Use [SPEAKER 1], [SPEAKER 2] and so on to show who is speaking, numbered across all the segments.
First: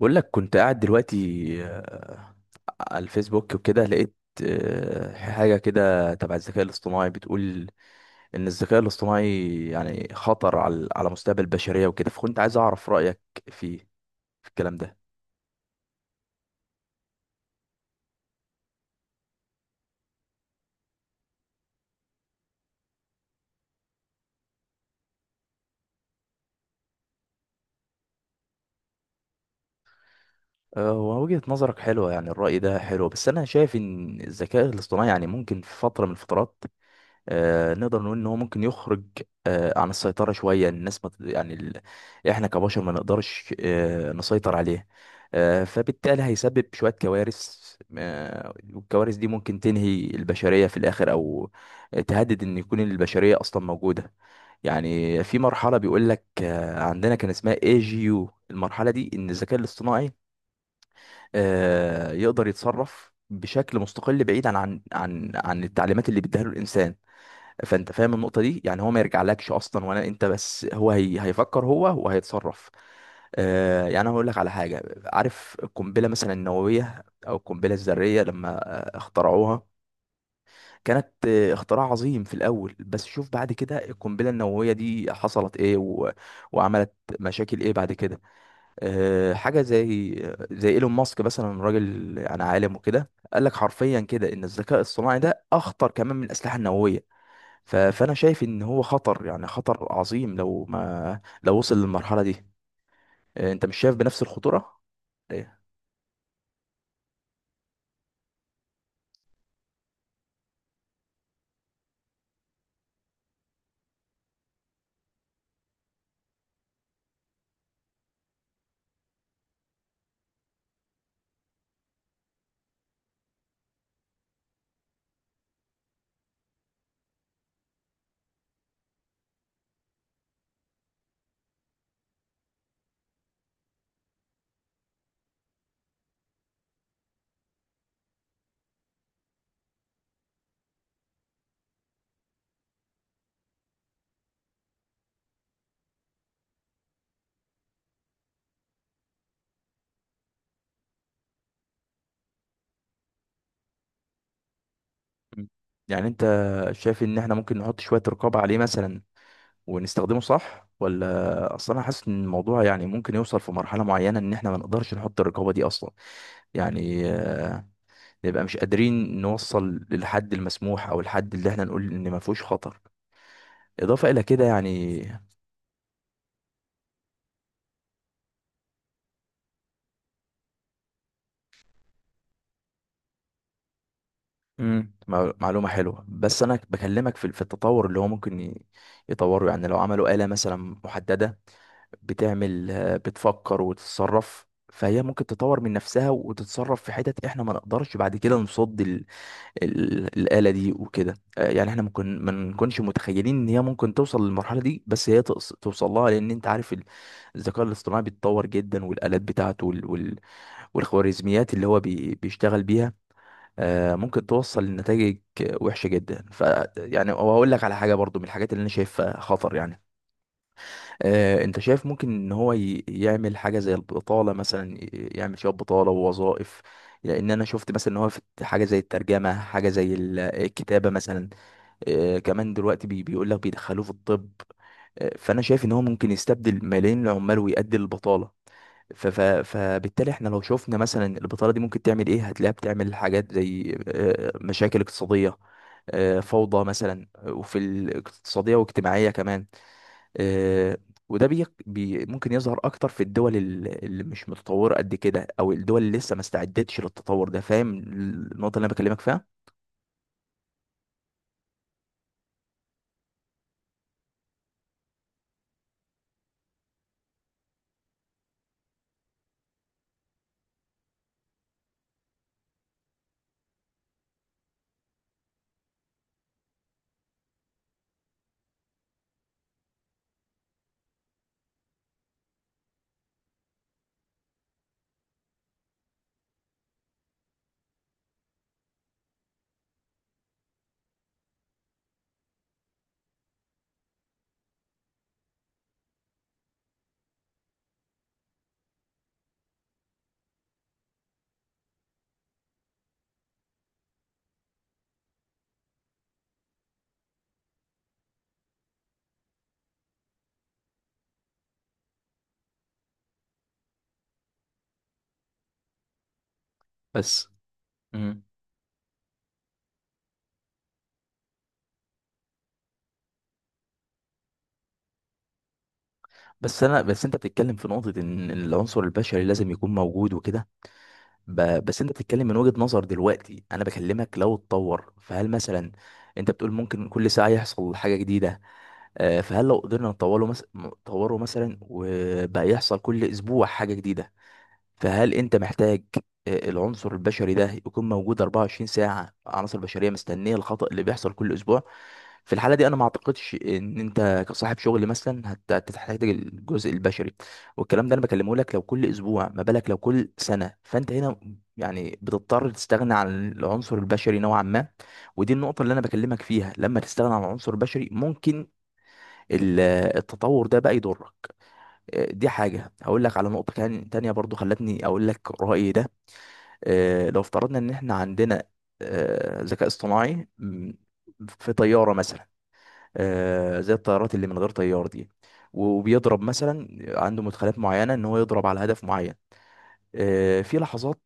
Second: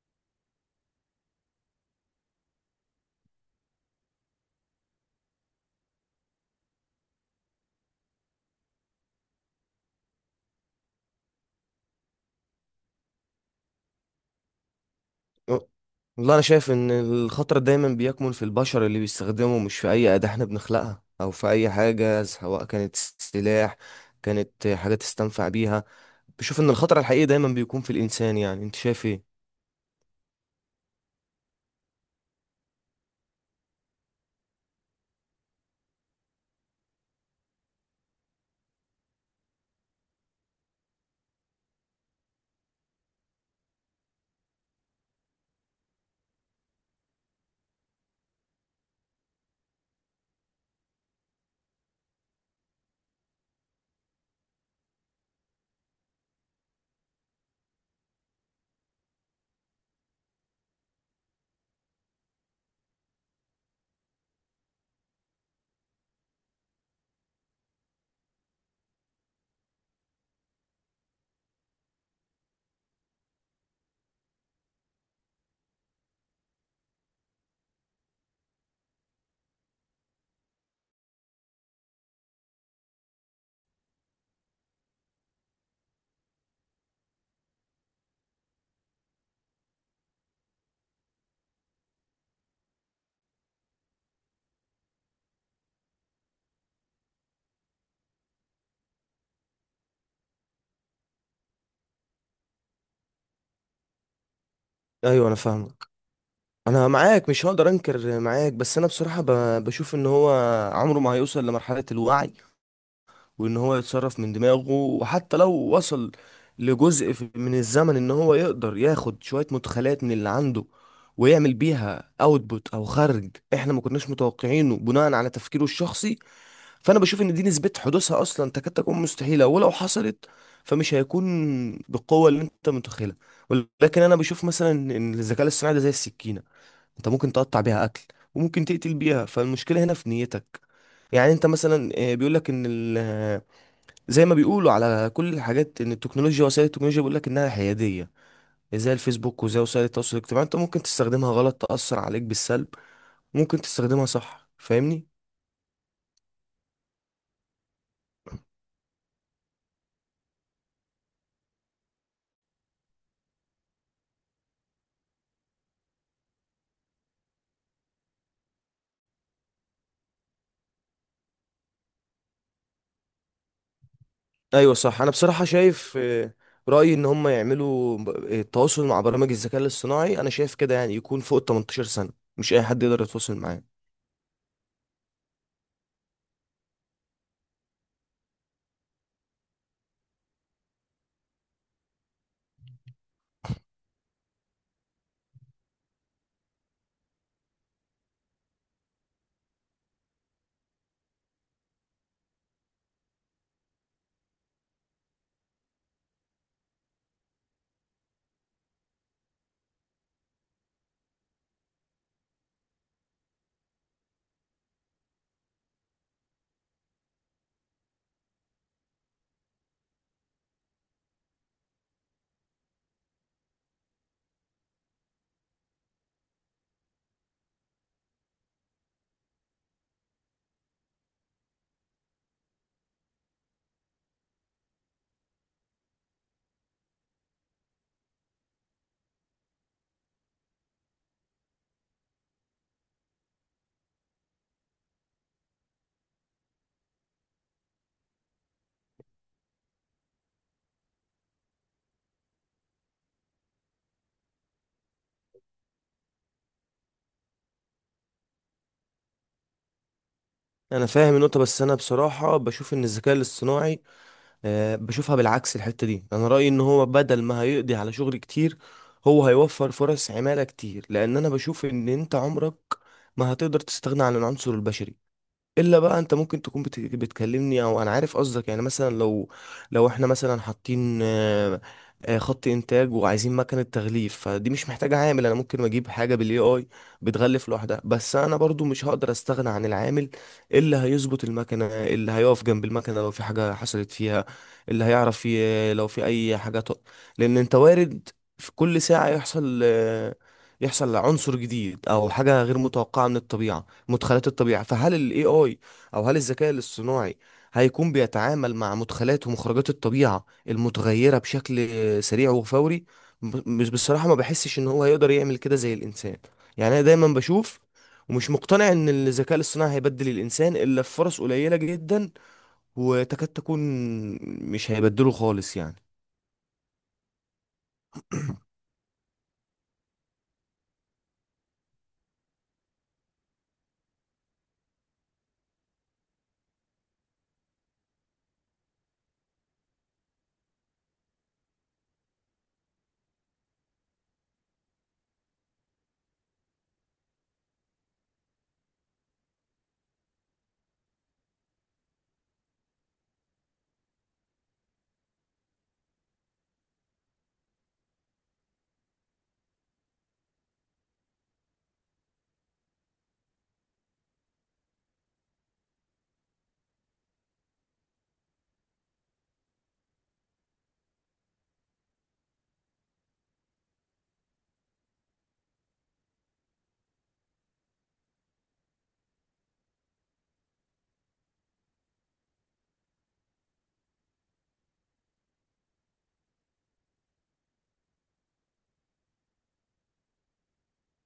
[SPEAKER 1] بقول لك كنت قاعد دلوقتي. آه، على الفيسبوك وكده لقيت حاجة كده تبع الذكاء الاصطناعي، بتقول إن الذكاء الاصطناعي يعني خطر على مستقبل البشرية وكده، فكنت عايز أعرف رأيك فيه في الكلام ده.
[SPEAKER 2] والله انا شايف ان الخطر دايما بيكمن في البشر اللي بيستخدمه، مش في اي اداة احنا بنخلقها او في اي حاجة، سواء كانت سلاح كانت حاجة تستنفع بيها. بشوف ان الخطر الحقيقي دايما بيكون في الانسان. يعني انت شايف ايه؟
[SPEAKER 1] ووجهة نظرك حلوة، يعني الرأي ده حلو، بس أنا شايف إن الذكاء الاصطناعي يعني ممكن في فترة من الفترات نقدر نقول ان هو ممكن يخرج عن السيطرة شوية، الناس ما ت- يعني ال... احنا كبشر ما نقدرش نسيطر عليه. فبالتالي هيسبب شوية كوارث، والكوارث دي ممكن تنهي البشرية في الآخر، أو تهدد إن يكون البشرية أصلا موجودة. يعني في مرحلة بيقول لك عندنا كان اسمها اي جي يو، المرحلة دي إن الذكاء الاصطناعي يقدر يتصرف بشكل مستقل، بعيد عن التعليمات اللي بيديها له الإنسان. فانت فاهم النقطه دي؟ يعني هو ما يرجعلكش اصلا ولا انت، بس هو هيفكر هو وهيتصرف. يعني انا هقول لك على حاجه، عارف القنبله مثلا النوويه او القنبله الذريه، لما اخترعوها كانت اختراع عظيم في الاول، بس شوف بعد كده القنبله النوويه دي حصلت ايه وعملت مشاكل ايه بعد كده. حاجه زي ايلون ماسك مثلا، راجل انا عالم وكده، قال لك حرفيا كده ان الذكاء الصناعي ده اخطر كمان من الاسلحه النوويه. فانا شايف ان هو خطر، يعني خطر عظيم لو ما لو وصل للمرحله دي. انت مش شايف بنفس الخطوره؟
[SPEAKER 2] ايوه، انا
[SPEAKER 1] إيه؟
[SPEAKER 2] فاهمك. انا معاك، مش هقدر انكر معاك، بس انا بصراحة بشوف ان هو عمره ما هيوصل لمرحلة الوعي، وان هو يتصرف من دماغه. وحتى لو وصل لجزء من الزمن ان هو يقدر ياخد شوية مدخلات من اللي عنده ويعمل بيها اوتبوت او خرج احنا ما كناش متوقعينه بناء على تفكيره الشخصي، فانا بشوف ان دي نسبة حدوثها اصلا تكاد تكون مستحيلة. ولو حصلت فمش هيكون بالقوة اللي انت متخيلها. ولكن انا بشوف مثلا ان الذكاء الاصطناعي ده زي السكينة، انت ممكن تقطع بيها اكل وممكن تقتل بيها، فالمشكلة هنا في نيتك. يعني انت مثلا بيقول لك ان زي ما بيقولوا على كل الحاجات ان التكنولوجيا، وسائل التكنولوجيا، بيقول لك انها حياديه، زي الفيسبوك وزي وسائل التواصل الاجتماعي، انت ممكن تستخدمها غلط تاثر عليك بالسلب، ممكن تستخدمها صح. فاهمني؟
[SPEAKER 1] مم. يعني انت شايف ان احنا ممكن نحط شويه رقابه عليه مثلا ونستخدمه صح، ولا اصلا انا حاسس ان الموضوع يعني ممكن يوصل في مرحله معينه ان احنا ما نقدرش نحط الرقابه دي اصلا، يعني نبقى مش قادرين نوصل للحد المسموح او الحد اللي احنا نقول ان ما فيهوش خطر. اضافه الى كده
[SPEAKER 2] ايوه
[SPEAKER 1] يعني.
[SPEAKER 2] صح. انا بصراحه شايف، رايي ان هم يعملوا التواصل مع برامج الذكاء الاصطناعي. انا شايف كده، يعني يكون فوق ال 18 سنه، مش اي حد يقدر يتواصل معاه.
[SPEAKER 1] امم معلومة حلوة، بس انا بكلمك في التطور اللي هو ممكن يطوره. يعني لو عملوا آلة مثلا محددة بتعمل آه، بتفكر وتتصرف، فهي ممكن تطور من نفسها وتتصرف في حتت احنا ما نقدرش بعد كده نصد الآلة دي وكده. يعني احنا ممكن ما نكونش متخيلين ان هي ممكن توصل للمرحلة دي، بس هي توصل لها، لان انت عارف الذكاء الاصطناعي بيتطور جدا، والآلات بتاعته، والخوارزميات اللي هو بيشتغل بيها ممكن توصل لنتائج وحشه جدا. ف يعني وهقول لك على حاجه برضو، من الحاجات اللي انا شايفها خطر يعني، انت شايف ممكن ان هو يعمل حاجه زي البطاله مثلا، يعمل شويه بطاله ووظائف. لان انا شفت مثلا ان هو في حاجه زي الترجمه، حاجه زي الكتابه مثلا. كمان دلوقتي بيقول لك بيدخلوه في الطب. فانا شايف ان هو ممكن يستبدل ملايين العمال ويؤدي للبطاله. فبالتالي احنا لو شفنا مثلا البطالة دي ممكن تعمل ايه، هتلاقيها بتعمل حاجات زي مشاكل اقتصادية، فوضى مثلا، وفي الاقتصادية واجتماعية كمان. آه، وده ممكن يظهر اكتر في الدول اللي مش متطورة قد كده، او الدول اللي لسه ما استعدتش للتطور ده. فاهم النقطة اللي انا بكلمك فيها؟
[SPEAKER 2] انا فاهم النقطه، بس انا بصراحه بشوف ان الذكاء الاصطناعي بشوفها بالعكس الحتة دي. انا رأيي ان هو بدل ما هيقضي على شغل كتير، هو هيوفر فرص عمالة كتير، لان انا بشوف ان انت عمرك ما هتقدر تستغنى عن العنصر البشري. الا بقى انت ممكن تكون بتكلمني، او انا عارف قصدك. يعني مثلا لو احنا مثلا حاطين خط انتاج وعايزين مكنه تغليف، فدي مش محتاجه عامل. انا ممكن اجيب حاجه بالاي اي بتغلف لوحدها، بس انا برضو مش هقدر استغنى عن العامل اللي هيظبط المكنه، اللي هيقف جنب المكنه لو في حاجه حصلت فيها، اللي هيعرف لو في اي حاجه لان انت وارد في كل ساعه يحصل، يحصل عنصر جديد او حاجه غير متوقعه من الطبيعه، مدخلات الطبيعة. فهل ال AI أو هل الذكاء الاصطناعي هيكون بيتعامل مع مدخلات ومخرجات الطبيعة المتغيرة بشكل سريع وفوري؟ مش بصراحة ما بحسش إن هو هيقدر يعمل كده زي الإنسان. يعني أنا دايما
[SPEAKER 1] بس
[SPEAKER 2] بشوف،
[SPEAKER 1] مم.
[SPEAKER 2] ومش مقتنع إن الذكاء الاصطناعي هيبدل الإنسان إلا في فرص قليلة جدا وتكاد تكون مش هيبدله خالص يعني.
[SPEAKER 1] بس انا بس انت بتتكلم في نقطة ان العنصر البشري لازم يكون موجود وكده. بس انت بتتكلم من وجهة نظر دلوقتي. انا بكلمك لو اتطور، فهل مثلا، انت بتقول ممكن كل ساعة يحصل حاجة جديدة، فهل لو قدرنا نطوره مثلا نطوره مثلا، وبقى يحصل كل اسبوع حاجة جديدة، فهل انت محتاج العنصر البشري ده يكون موجود 24 ساعة؟ عناصر بشرية مستنية الخطأ اللي بيحصل كل اسبوع؟ في الحالة دي انا ما اعتقدش ان انت كصاحب شغل مثلا هتحتاج الجزء البشري. والكلام ده انا بكلمه لك لو كل اسبوع، ما بالك لو كل سنة. فانت هنا يعني بتضطر تستغنى عن العنصر البشري نوعا ما. ودي النقطة اللي انا بكلمك فيها، لما تستغنى عن العنصر البشري ممكن ال- التطور ده بقى يضرك. دي حاجة. هقول لك على نقطة كان تانية برضو خلتني أقول لك رأيي ده. لو افترضنا إن إحنا عندنا ذكاء اصطناعي في طيارة مثلا، زي الطيارات اللي من غير طيار دي، وبيضرب مثلا، عنده مدخلات معينة إن هو يضرب على هدف معين في لحظات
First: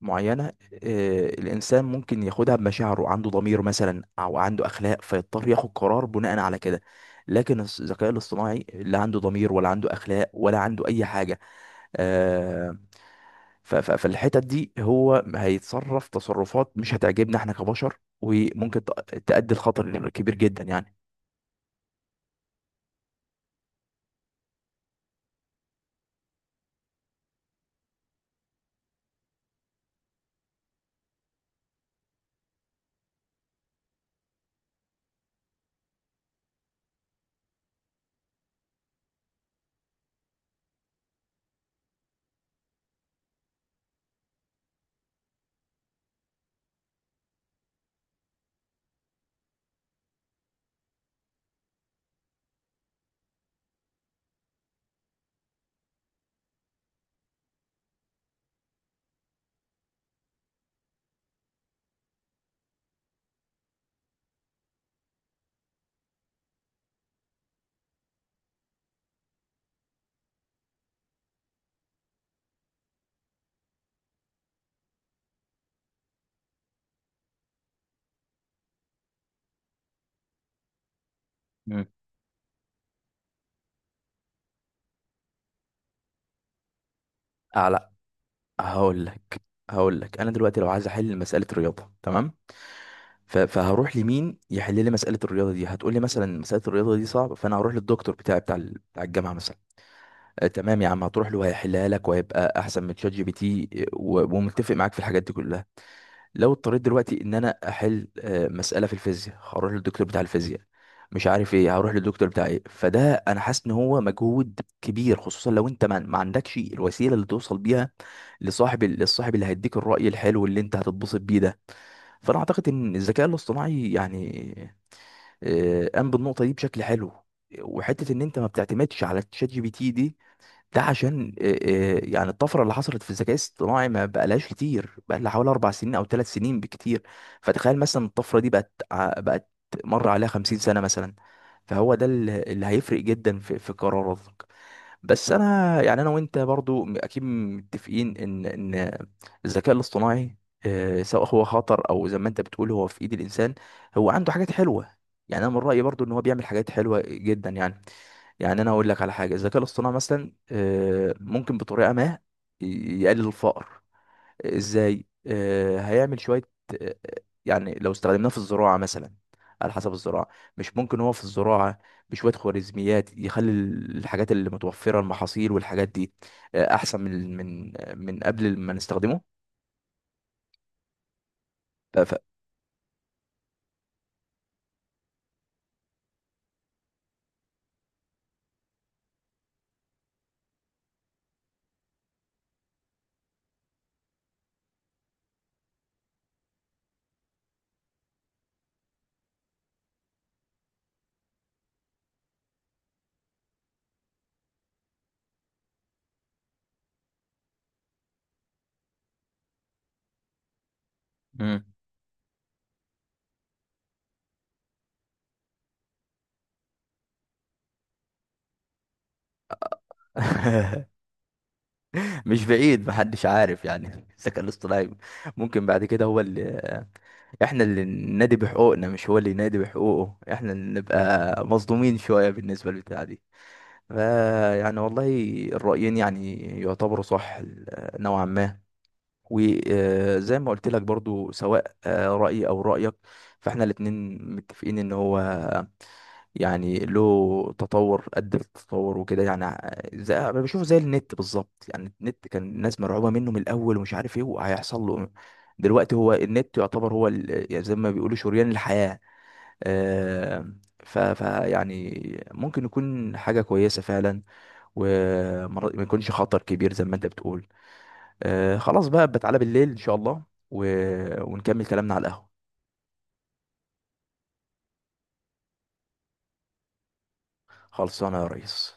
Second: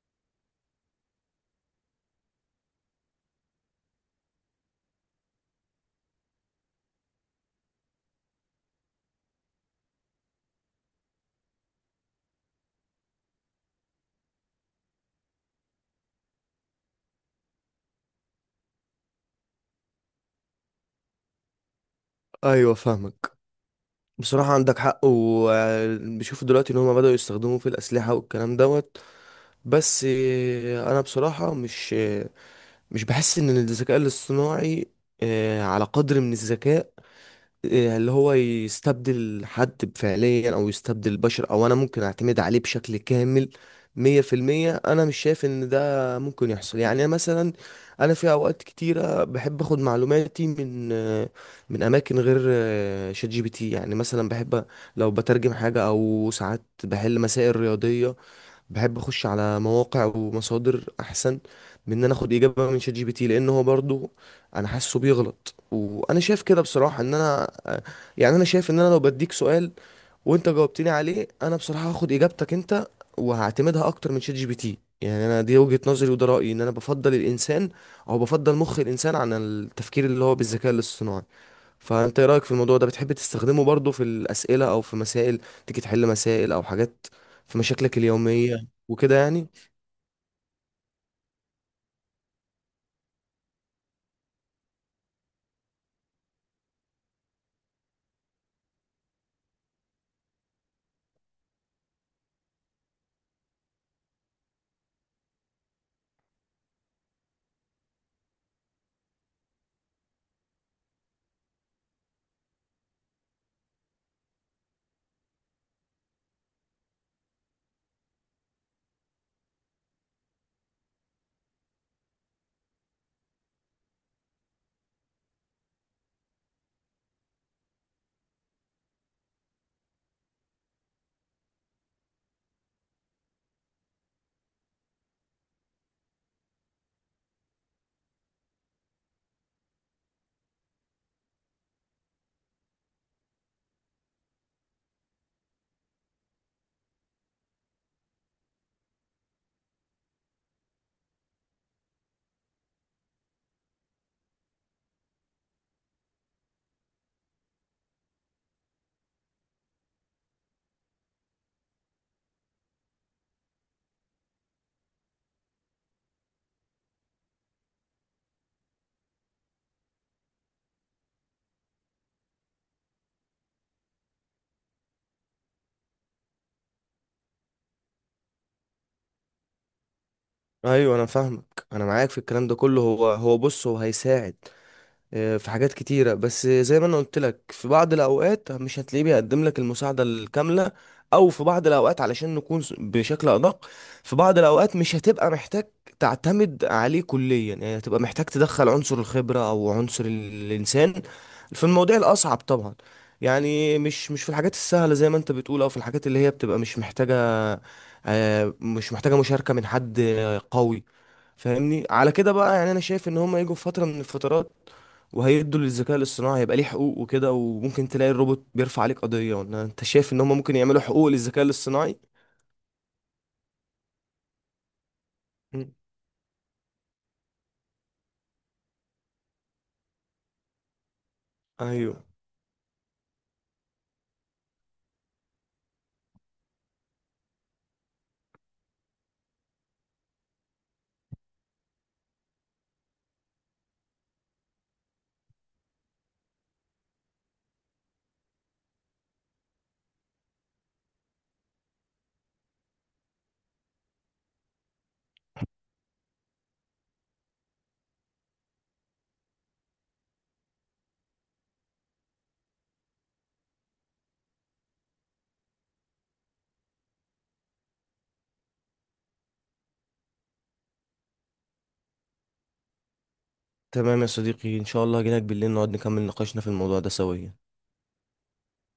[SPEAKER 1] معينة. الإنسان ممكن ياخدها بمشاعره، عنده ضمير مثلا أو عنده أخلاق، فيضطر ياخد قرار بناء على كده. لكن الذكاء الاصطناعي لا عنده ضمير، ولا عنده أخلاق، ولا عنده أي حاجة. آه، فالحتت دي هو هيتصرف تصرفات مش هتعجبنا احنا كبشر، وممكن تؤدي لخطر كبير جدا يعني.
[SPEAKER 2] ايوه فاهمك. بصراحة عندك حق. وبشوف دلوقتي ان هما بدأوا يستخدموه في الأسلحة والكلام دوت. بس انا بصراحة مش بحس ان الذكاء الاصطناعي على قدر من الذكاء، اللي هو يستبدل حد فعليا او يستبدل البشر، او انا ممكن اعتمد عليه بشكل كامل 100%. انا مش شايف ان ده ممكن يحصل. يعني أنا مثلا انا في اوقات كتيرة بحب اخد معلوماتي من، من اماكن غير شات جي بي تي. يعني مثلا بحب لو بترجم حاجة او ساعات بحل مسائل رياضية، بحب اخش على مواقع ومصادر احسن من ان انا اخد اجابه من شات جي بي تي، لان هو برضو انا حاسه بيغلط. وانا شايف كده بصراحه، ان انا يعني انا شايف، ان انا لو بديك سؤال وانت جاوبتني عليه، انا بصراحه هاخد اجابتك انت وهعتمدها اكتر من شات جي بي تي. يعني انا دي وجهه نظري وده رايي، ان انا بفضل الانسان او بفضل مخ الانسان عن التفكير اللي هو بالذكاء الاصطناعي.
[SPEAKER 1] مم.
[SPEAKER 2] فانت ايه رايك في الموضوع ده؟ بتحب تستخدمه برضو في الاسئله او في مسائل، تيجي تحل مسائل او حاجات في
[SPEAKER 1] لا.
[SPEAKER 2] مشاكلك اليوميه
[SPEAKER 1] هقول
[SPEAKER 2] وكده
[SPEAKER 1] لك
[SPEAKER 2] يعني؟
[SPEAKER 1] هقول لك انا دلوقتي لو عايز احل مساله الرياضه، تمام؟ فهروح لمين يحل لي مساله الرياضه دي؟ هتقول لي مثلا مساله الرياضه دي صعبه، فانا هروح للدكتور بتاعي بتاع بتاع الجامعه مثلا. آه تمام يا عم، هتروح له هيحلها لك وهيبقى احسن من ChatGPT، ومتفق معاك في الحاجات دي كلها. لو اضطريت دلوقتي ان انا احل مساله في الفيزياء، هروح للدكتور بتاع الفيزياء، مش عارف ايه هروح للدكتور بتاع ايه. فده انا حاسس ان هو مجهود كبير، خصوصا لو انت ما عندكش الوسيله اللي توصل بيها لصاحب للصاحب اللي هيديك الراي الحلو اللي انت هتتبسط بيه ده. فانا اعتقد ان الذكاء الاصطناعي يعني قام بالنقطه دي بشكل حلو. وحته ان انت ما بتعتمدش على ChatGPT دي، ده عشان يعني الطفره اللي حصلت في الذكاء الاصطناعي ما بقالهاش كتير، بقى لها حوالي 4 سنين او 3 سنين بكتير. فتخيل مثلا الطفره دي بقت بقت مر عليها 50 سنه مثلا، فهو ده اللي هيفرق جدا في قراراتك. بس انا يعني انا وانت برضو اكيد متفقين ان الذكاء الاصطناعي سواء هو خطر او زي ما انت بتقول هو في ايد الانسان، هو عنده حاجات حلوه. يعني انا من رايي برضو ان هو بيعمل حاجات حلوه جدا يعني انا هقول لك على حاجه، الذكاء الاصطناعي مثلا ممكن بطريقه ما يقلل الفقر. ازاي؟ هيعمل شويه آه، يعني لو استخدمناه في الزراعه مثلا، على حسب الزراعه، مش ممكن هو في الزراعه بشويه خوارزميات يخلي الحاجات اللي متوفره، المحاصيل والحاجات دي، احسن من من قبل ما نستخدمه؟
[SPEAKER 2] ايوه انا فاهمك. انا
[SPEAKER 1] ف-
[SPEAKER 2] معاك
[SPEAKER 1] ف-
[SPEAKER 2] في الكلام ده كله، هو بص هو هيساعد في حاجات كتيرة. بس زي ما انا قلت لك، في بعض الاوقات مش هتلاقيه بيقدم لك المساعدة الكاملة، او في بعض الاوقات علشان نكون بشكل ادق، في بعض الاوقات مش هتبقى محتاج تعتمد عليه كليا، يعني هتبقى محتاج تدخل عنصر الخبرة او عنصر الانسان في المواضيع الاصعب طبعا. يعني مش في الحاجات السهلة، زي ما انت بتقول، او في الحاجات اللي هي بتبقى مش محتاجة، مش محتاجة مشاركة من حد قوي. فاهمني على كده بقى؟ يعني انا شايف ان هم يجوا في فتره من الفترات وهيدوا للذكاء الاصطناعي، هيبقى ليه حقوق وكده. وممكن تلاقي الروبوت بيرفع عليك قضية، إن انت شايف ان هم ممكن يعملوا
[SPEAKER 1] مم.
[SPEAKER 2] حقوق للذكاء الاصطناعي.
[SPEAKER 1] مش بعيد، محدش عارف يعني. الذكاء الاصطناعي ممكن
[SPEAKER 2] مم.
[SPEAKER 1] بعد كده هو اللي احنا اللي ننادي بحقوقنا مش هو اللي ينادي بحقوقه، احنا اللي نبقى
[SPEAKER 2] ايوه.
[SPEAKER 1] مظلومين شوية بالنسبة للبتاع دي. يعني والله الرأيين يعني يعتبروا صح، نوعا ما. وزي ما قلت لك برضو، سواء رأيي أو رأيك، فاحنا الاتنين متفقين ان هو يعني له تطور قد التطور وكده. يعني زي بشوفه زي النت بالظبط، يعني النت كان الناس مرعوبة منه من الأول ومش عارف ايه وهيحصل له إيه. دلوقتي هو النت يعتبر هو يعني زي ما بيقولوا شريان الحياة. آه، ف يعني ممكن يكون حاجة كويسة فعلا، وما يكونش خطر كبير زي ما انت بتقول. خلاص بقى، بتعالى بالليل ان شاء الله و... ونكمل كلامنا على القهوة.
[SPEAKER 2] تمام يا صديقي، ان شاء الله هجيلك بالليل نقعد نكمل نقاشنا في الموضوع ده سويا.
[SPEAKER 1] خلصانه يا ريس.